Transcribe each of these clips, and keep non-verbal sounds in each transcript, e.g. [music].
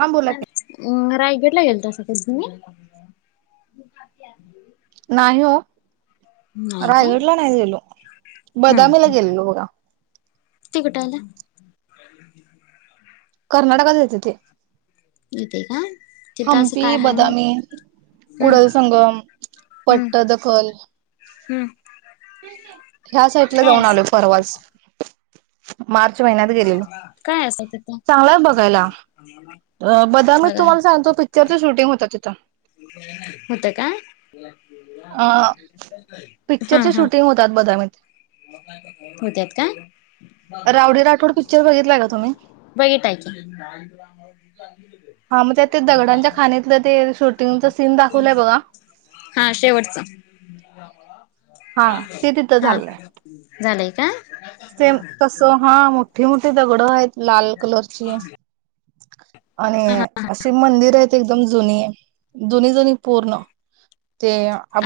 हा बोला की रायगटला गेलतासा काय तुम्ही? नाही हो. नाही का? रायगडला नाही गेलो हम्म बदामीला हम्म गेलेलो बघा. ते कुठं आलं? कर्नाटकात येत ते. येतं का? तिथं असं हंम्पी, काय हाय मग? बदामी हम्म कुडल संगम, हम्म पट्टदकल हम्म ह्या साइडला काय जाऊन अस आलो परवाच. मार्च महिन्यात गेलेलो. काय असं तिथं? चांगला आहे बघायला बादामीत तुम्हाला सांग तो पिक्चरच शूटिंग होता तथं. होत का? अ हा पिक्चरचे हा शूटिंग होतात बदामीत. होत्यात का. [unintelligible] रावडी राठोड पिक्चर बघितलाय का तुम्ही कि हा मग त्या दगडांच्या खाणीतलं ते शूटिंगच सीन दाखवलंय बघा. हा शेवटचं हा ते तिथं हा चाललंय. झालंय का. सेम तस हा मोठी मोठी दगड आहेत लाल कलरची. आणि हा हा अशी मंदिर आहेत एकदम जुनी आहे जुनी जुनी पूर्ण. ते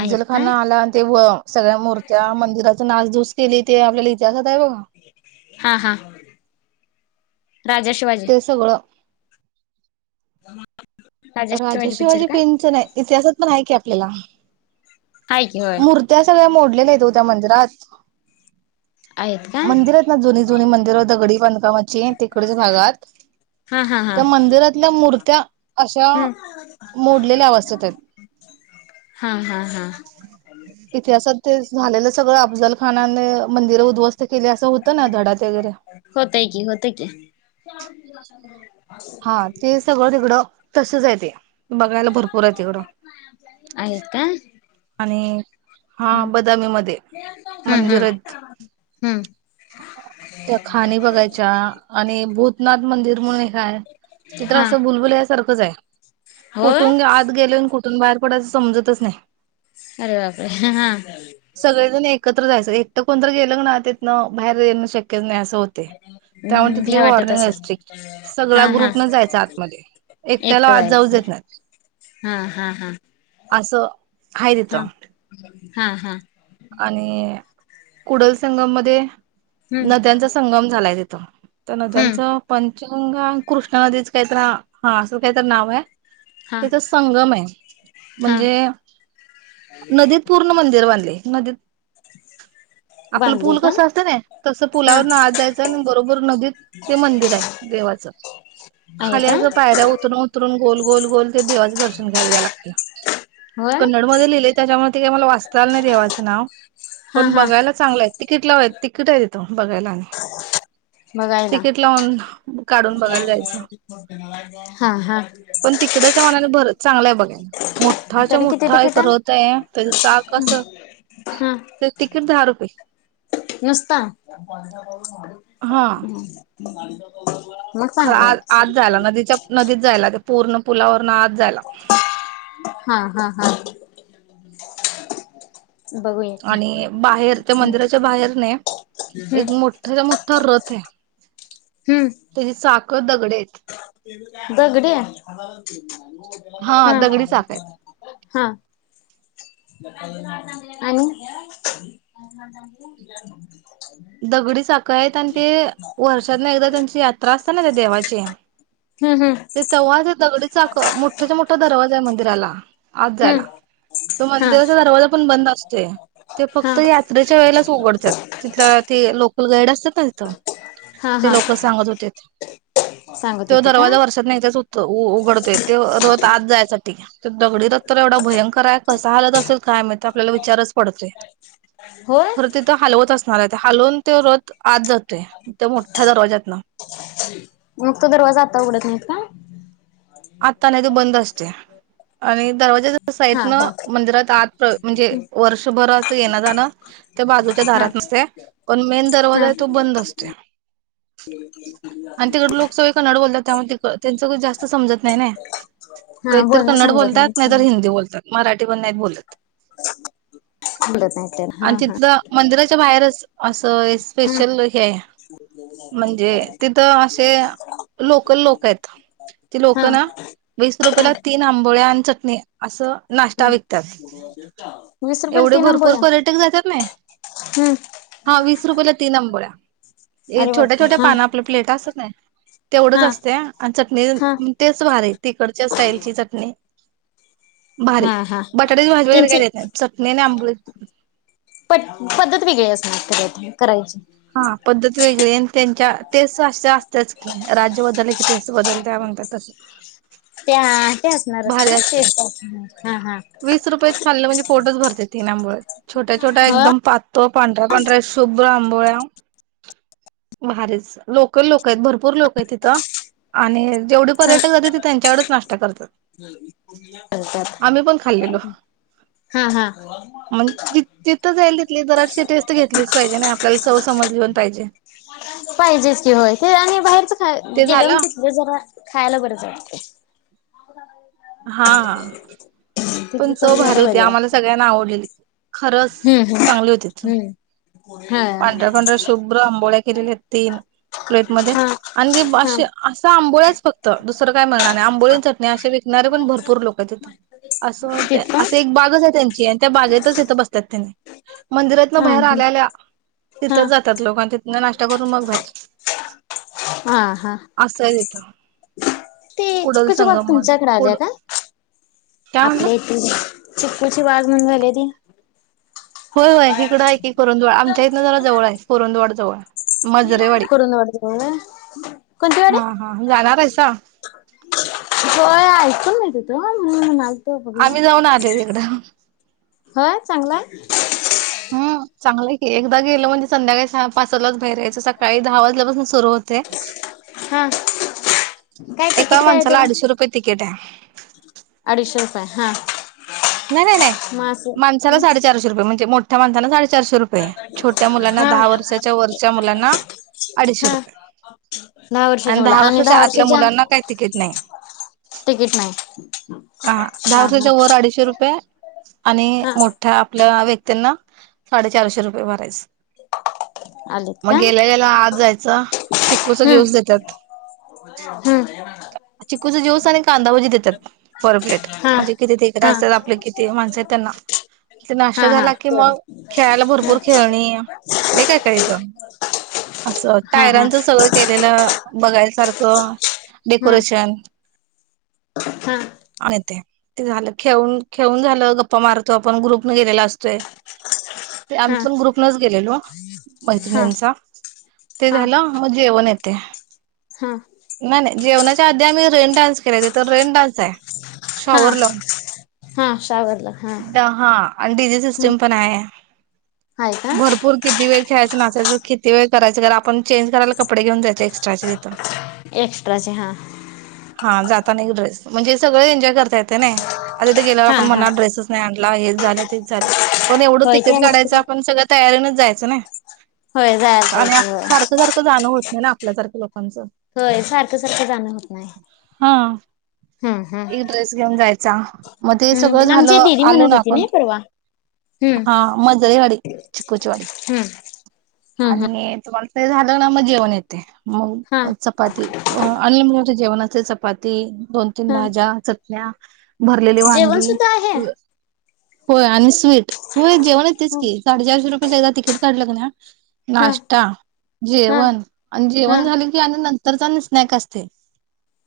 आहेत का? खान आला आणि ते व सगळ्या मूर्त्या मंदिराचा नाचधूस केली ते आपल्याला जसात आहे बघा हा हा राजा शिवाजी. ते सगळं [inaudible] राजा शिवाजी पिंच नाही इतिहासात पण आहे की आपल्याला. हाय की होय मूर्त्या सगळ्या मोडलेल्या आहेते हो त्या मंदिरात. आहेत का? मंदिर आहेत ना जुनी जुनी मंदिर दगडी बांधकामाची तिकडेच भागात. हा हा हा त्या मंदिरातल्या मूर्त्या अ श्या हम्म मोडलेल्या अवस्थेत आहेत. हा हा हा इतिहासात ते झालेलं सगळं अफजल खानाने मंदिर उद्वस्त केली असं होत ना धडात वगैरे. होतय की होतय की हा ते सगळं तिकडं तसच आहे ते. बघायला भरपूर आहे तिकडं आहेत का? आणि हा हम्म बदामी मध्ये हम्म मंदिर हम्म आहेत. हम्म त्या खाणी बघायच्या आणि भूतनाथ मंदिर म्हणून हे हाय. ते तर हा असं भुलभुलया सारखंच आहे होय कुठून आत गेलो कु ठुन बाहेर पडायचं समजतच नाही. अरे बापरे हा. सगळेजण एकत्र जायचं एकटं कोणत गेलं ना त्यानं बाहेर येणं शक्यच नाही. असं त हम्म भ्या वाटत असेल हा व हा ग जायच आतमध्ये एक त्याला एकटं आत जायचं जाऊेत नाही हा हा हा असं आहे हा तिथं हा हा आणि कुडल संगम मध्ये हम्म नद्यांचा संगम झालाय त्या हम्म नद्यांचं पंचंग कृष्ण नदीचं काहीतरी हा असं काहीतरी नाव आहे हा त्याचा संगम आहे हा म्हणजे नदीत पूर्ण मंदिर बनले नदीत आपलं बांधले पूल का कसं असतं ना तसं हा पुलावर नज जायचं आणि बरोबर नदीत ते मंदिर आहे देवाचं आहे खाली का असं पायऱ्या उतरून उतरून गोल गोल गोल ते देवाचे दर्शन घ्यायला लागते होय कन्नडमध्येध्ये लिहिलेय त्याच्यामध्ये तिकय मला वाचताला नाही देवाचं नाव हा पण हा बघायला चांगलं आहे तिकीट लाव तिकीट आहे तथून बघायला नाही बघायला तिकीट लावून काढून बघायला जायचं हा हा पण तिकडच्या मनाने भर चांगलाय बघायला मोठाच्या तरी किती मोठा तिकीट करत आहे त्याचा चा कस हा ते तिकीट दहा रुपये नुसता हा मग खरं चांगला आहे आज आज की. जायला नदीच्या नदीत जायला ते पूर्ण पुलावर पण आज झाला हा हा हा बघूया आणि बाहेर त्या मंदिराच्या बाहेर नाही हम्म एक मोठाच्या मोठा रथ आहे त्याची चाक दगडी आहेत दगडे हा दगडी चाक आहेत हा आणि दगडी चाक आहेत आणि ते वर्षातना एकदा त्यांची यात्रा असते ना त्या देवाची हम्म हम्म ते तव्हा दगडी चाक मोठाच्या मोठा दरवाजा मंदिराला आत जायला हम्म तो हा मंदिराचा दरवाजा पण बंद ते हा फक्त यात्रेच्या वेळेलाच उघडडत्यात तिथ ते लोकल गाईड असत्यात हा ते हा लोक सांगत होते सांगत त्यो होते का दरवाजा वर्षात नाही त्याच उघडतोय ते रत आज जायसाठी तर दगडी रत एवढा भयंकर हाय कसा हलत असेल काय माहीत आपल्याला विचारच पडतोय होय खरं तिथं हलवत असणार आहे ते हलवून त्यो रथ आत जात त्या मोठ्या दरवाजातन मग तो दरवाजा आता उघडत नाहीत का आता नाही ते बंद असते आणि दरवाजा हा साहितन हा मंदिरात आज म्हणजे वर्षभर अस येण जाणं त्या बाजूच्या हा दारात नसते पण मेन दरवाजा हा आहे तो बंद असते आणि तिकड लोक सगळे कन्नड बोलत्यात त्यामुळे तिकड त्यांचं जास्त समजत नाही नय हा कधीतरी बोलणं कन्नड समजत बोलतात नाहीतर नाही हिंदी बोलतात मराठी पण नाही बोलत बोलत नाही तर हा आणि हा तिथलं मंदिराच्या बाहेरच असं हा स्पेशल हे आहे म्हणजे तिथं असे लोकल लोक आहेत त लोक हा ना वीस हा रुपयाेला तीन आंबोळ आणि चटणी असं नाश्ता हम् विकतात वीस रुपयाला एवढे तीन भरपूर आंबोळ्या पर्यटक जात्यात कनाय हम्म हा वीस रुपयेला तीन आंबोळ्या अरे छोट्या बापरे छोट्या हा पान आपलं प्लेट असत ना तेवढंच हा असते आणि हा चटणी ते भार तिकडच्या स्टाईलची चटणी भारी हा हा बटाट्याची भाजी वगैरे काही त्यांची देत नाही चटणी आणि आंबोळी प पद्धत वेगळी असणार करायची हा पद्धत वेगळी आणि त्यांच्या तेच अस असतेच की राज्य बद्दल कि बदल त्या म्हत्यात तस त्या ते असणारच भारी ना असते टेस्ट असणार हा हा वीस रुपयात खाल्लं म्हणजे पोटच भरते तीनं आंबोळी छोट छोटा छोट हो एकम पातळ पांढरा पांढरा्या शुभ्र आम् भारच लोकल लोक आहेत भरपूर लोक तिथं आणि जेवढे पर्यटक जाते ते त्यांच्याकडच नाश्ता करतात. हो का! मण ति तिथं जाईल तिथली जराशी टेस् घेतलीच पाहिजे आणि आपल्याला चव समज लि पण पाहिजे - पाहिजेच की होय ते आणि बाहेरच खा ते गेलेवर झालं तिथले जरा खायला बरंच वाटते. [inaudible] हा पण तिथली चव भारी घ्यायला होती बरी आम्हाला वाटते. सगळ्यांना आवडलेली. खरंच हम्म चांगली होती चव. हम्म हम्म पाढऱ्या हा पांढऱ्या शुभ्र अंबोळ्या केलेल्या तीन प्लेटमध्येध्ये आणिे हा हा असं आंबोळ्याच फक्त दुसरं काय मिळणार आहे आंबोळी आणि चटणी असे विक निणारे पण भरपूर लोक आहेत तिथ अस तेच का अस एक बागच आहे त्यांची आणि त्या बागेतचथ बस ्यने मंदिरातन हा बाहेर हा आल्या आल्या हा तिथंच जातात लोक आणि तिथन नाश्ता करून मग बाहेर हा हा असं येत. ते कुडल चिकूची बाग संगम म्हण तुमच्याकडे कुड आल्या का? काय म्हणला? आपल्या इथे चिक्कूची बाग म्हणून झाल्या ती होय होय इकड आहे की कुरुंदवाड आमच्या इथनं जरा जवळ आहे कुुरुंंवाड जवळ मजरेवाडी. कुरुंदवाड जवळ होय. कोणती वाडी? हा हा जाणार आहेसा? होय ऐकून माहित होत म्हणुन आम्ही जाऊन आलोय तिकडं. होय चांगलाय हम् चांगलंय की एकदा गेलं म्हणजे संध्याकाळी सहा पाचलाच बाहेर यायच सकाळी दहा वाजल्यापासून सुरू होते. हा काय एका तिकिट काय आहे माणसाला त्याला? अडीचशे रुपये तिकीट आहे. अडीचशे रुपये हा. नाही नाही नाही मग असं माणसाला साडेचारशे रुपये म्हणजे मोठ्या माणसाला साडे चारशे रुपये छोट्या मुलांना हा दहा वर्षाच्या वरच्या मुलांना अडीचशे हा रुपये दहा वर्षाच्या मुला आणि दहा आतल्या वर्षाच्या मुलांना काही तिकीट नाही. तिकीट नाही. हा दहा वर्षाच्या वर अडीचशे रुपये आणि हा मोठ्या आपल्या व्यक्तींना साडे चारशे रुपये भरायच आलेत मग का गेल्या गेल्या आत जायच चिकूचा हम्म ज्यूस देतात - हम्म चिकूचा ज्यूस आणि कांदाभजी देतात पर प्लेट हा म्हणजे किती हा असल आपल्या कितीही माणसं आहेत त्यांना ते नाष्टा हा हा झाला की मग तेवढं खेळायला भरपूर खेळणी लै काय काय येत असं हा हा टायरांचं सगळं केलेलं बघायसारखं हा हा डेकोरेशन हा आणि ते ते झालं खेळून खेळून झालं गप्पा मारतो आपण ग्रुप न गेलेला असतोय ते हा आमच आमी ग्रुप नच गेलेलो हा मैत्रिणींचा ते झालं मग जेवण येते. हा नाही नाही जेवणाच्या आधी आम्ही रेन डान्स केले तिथ रेन डान्स आहे हा शॉवर लावून हा सावरलं हा दहा आणि डी जी ह सिस्टम पण आहे आहे का भरपूर किती वेळ खेळायचं नाचायचं किती वेळ करायचं कार आपण चेंज करायला कपडे घेऊन जायच ऐक्स् र्टाचे तिथ एक्स्ट्राचे हा हा जाताना एक ड्रेस म्हणजे सगळे एन्जॉय करता येत नाही आता तिथ गेल्यावर हा आपण हा म्हणणार ड्रेसेस नाही आण ला हेच झालं तेच झालं पण एवढं होय ते तिकीट आहेच काढायचं आपण सगळं तयारीनच जायचं ना आणि होय जायला पाहिजे सारखं होय सारखं जाण होत नाही ना आपल्यासारखं लोक होय सारखं सारखं जाणं होत नाही. हा हम एक ड्रेस घेऊन जायचा मग ते सगळं हम्म आमची झालं दिदी आलो म्हणत ना होती आपण नाही परवा हम्म हा मजरेवाडी चिकूचीवाडी हम्म हम्म हम्म आणि तुम्हाला ते झालं ना मग जेवण येते हा मग चपाती आणि म जेवण असते चपाती दोन तीन हा भाज्या चटण्या भरलेली जेवण वांगी सुद्धा आहे होय आणि स्वीट होय जेवण येतेच की साडेचारशे रुपयाेच एकदा तिकीट काढलं ना हा नाश्ता हा जेवण आणि हा जेवण झाले की आणि न नंतरच आणी स्नॅक असते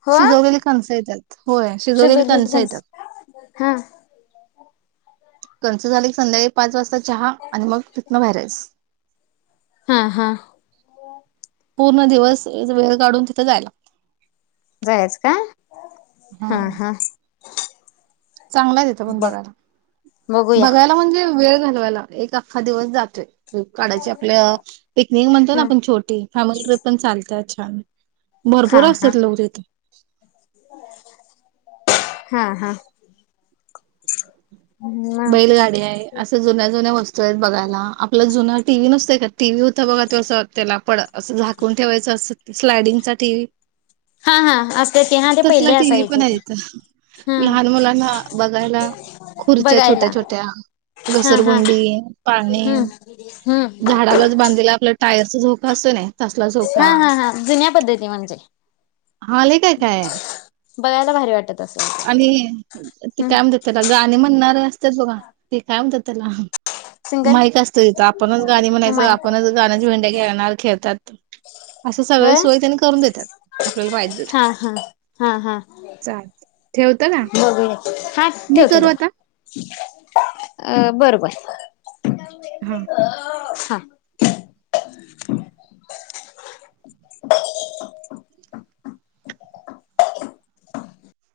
हो शिजवलेली कणस येतात होय शिजवलेली कणस शिजवलेलं येत हा कस झाले संध्याकाळी पाच वाजता चहा आणि मग तिथन व्हायराईस हा हा पूर्ण दिवस वेळ काढून तिथे जायला जायच का हा हा चांगलाच येत पण ब बघायला बघूया बघायला म्हणजे वेळ घालवायला एक अखा दिवस जातोय काढायची आपल्या पिकनिक म्हणतोय ना ह आपण छोटी फॅमिली ट्रिप पण चालत छान हा भरपूर हा असतात लोक तिथ हा हा बैलगाड्या आहे. असं जुन्या जुन्या वस्तू आहेत बघायला. आपल्या जुन टीव्ही नसते का टीव्ही होता बघा तसं त्याला पड असं झाकून ठेवायचं. अस स्लायडिंगचा टीव्ही हा हा असते ते हा ते तसला पहिले टीव्ही पण असायचे आहेे ते इथे. हा लहान मुलांना बघायला खुर्ची बघायला छोट्या छोट्या हा हा घसरगुंडी पाणी हम्म हम्म झाडालाच बांधलेला आपल्या टायरचा झोका असतो नाही हा हा हा जुन्या पद्धती म्हणजे हा लई काय काय आहे. बघायला भारी वाटत असेल आणि ती हम्म काय म्हणत्यात त्याला गाणी म्हणणार. असतात बघा ते काय म्हणतात त्याला सिंगर माईक असतोय तिथं आपणच गाणी म्हणायचं माहित आपणच गाण्याच भेंड्या खेळणार खेळतात असे सगळे होय सोयी त्यांनी करून देतात. आपल्याला पाहिजे हा ते. हा हा हा चालतय बघूया की हा ठेवतो करू दम आता अ बर बर हा हा [inaudible] [inaudible]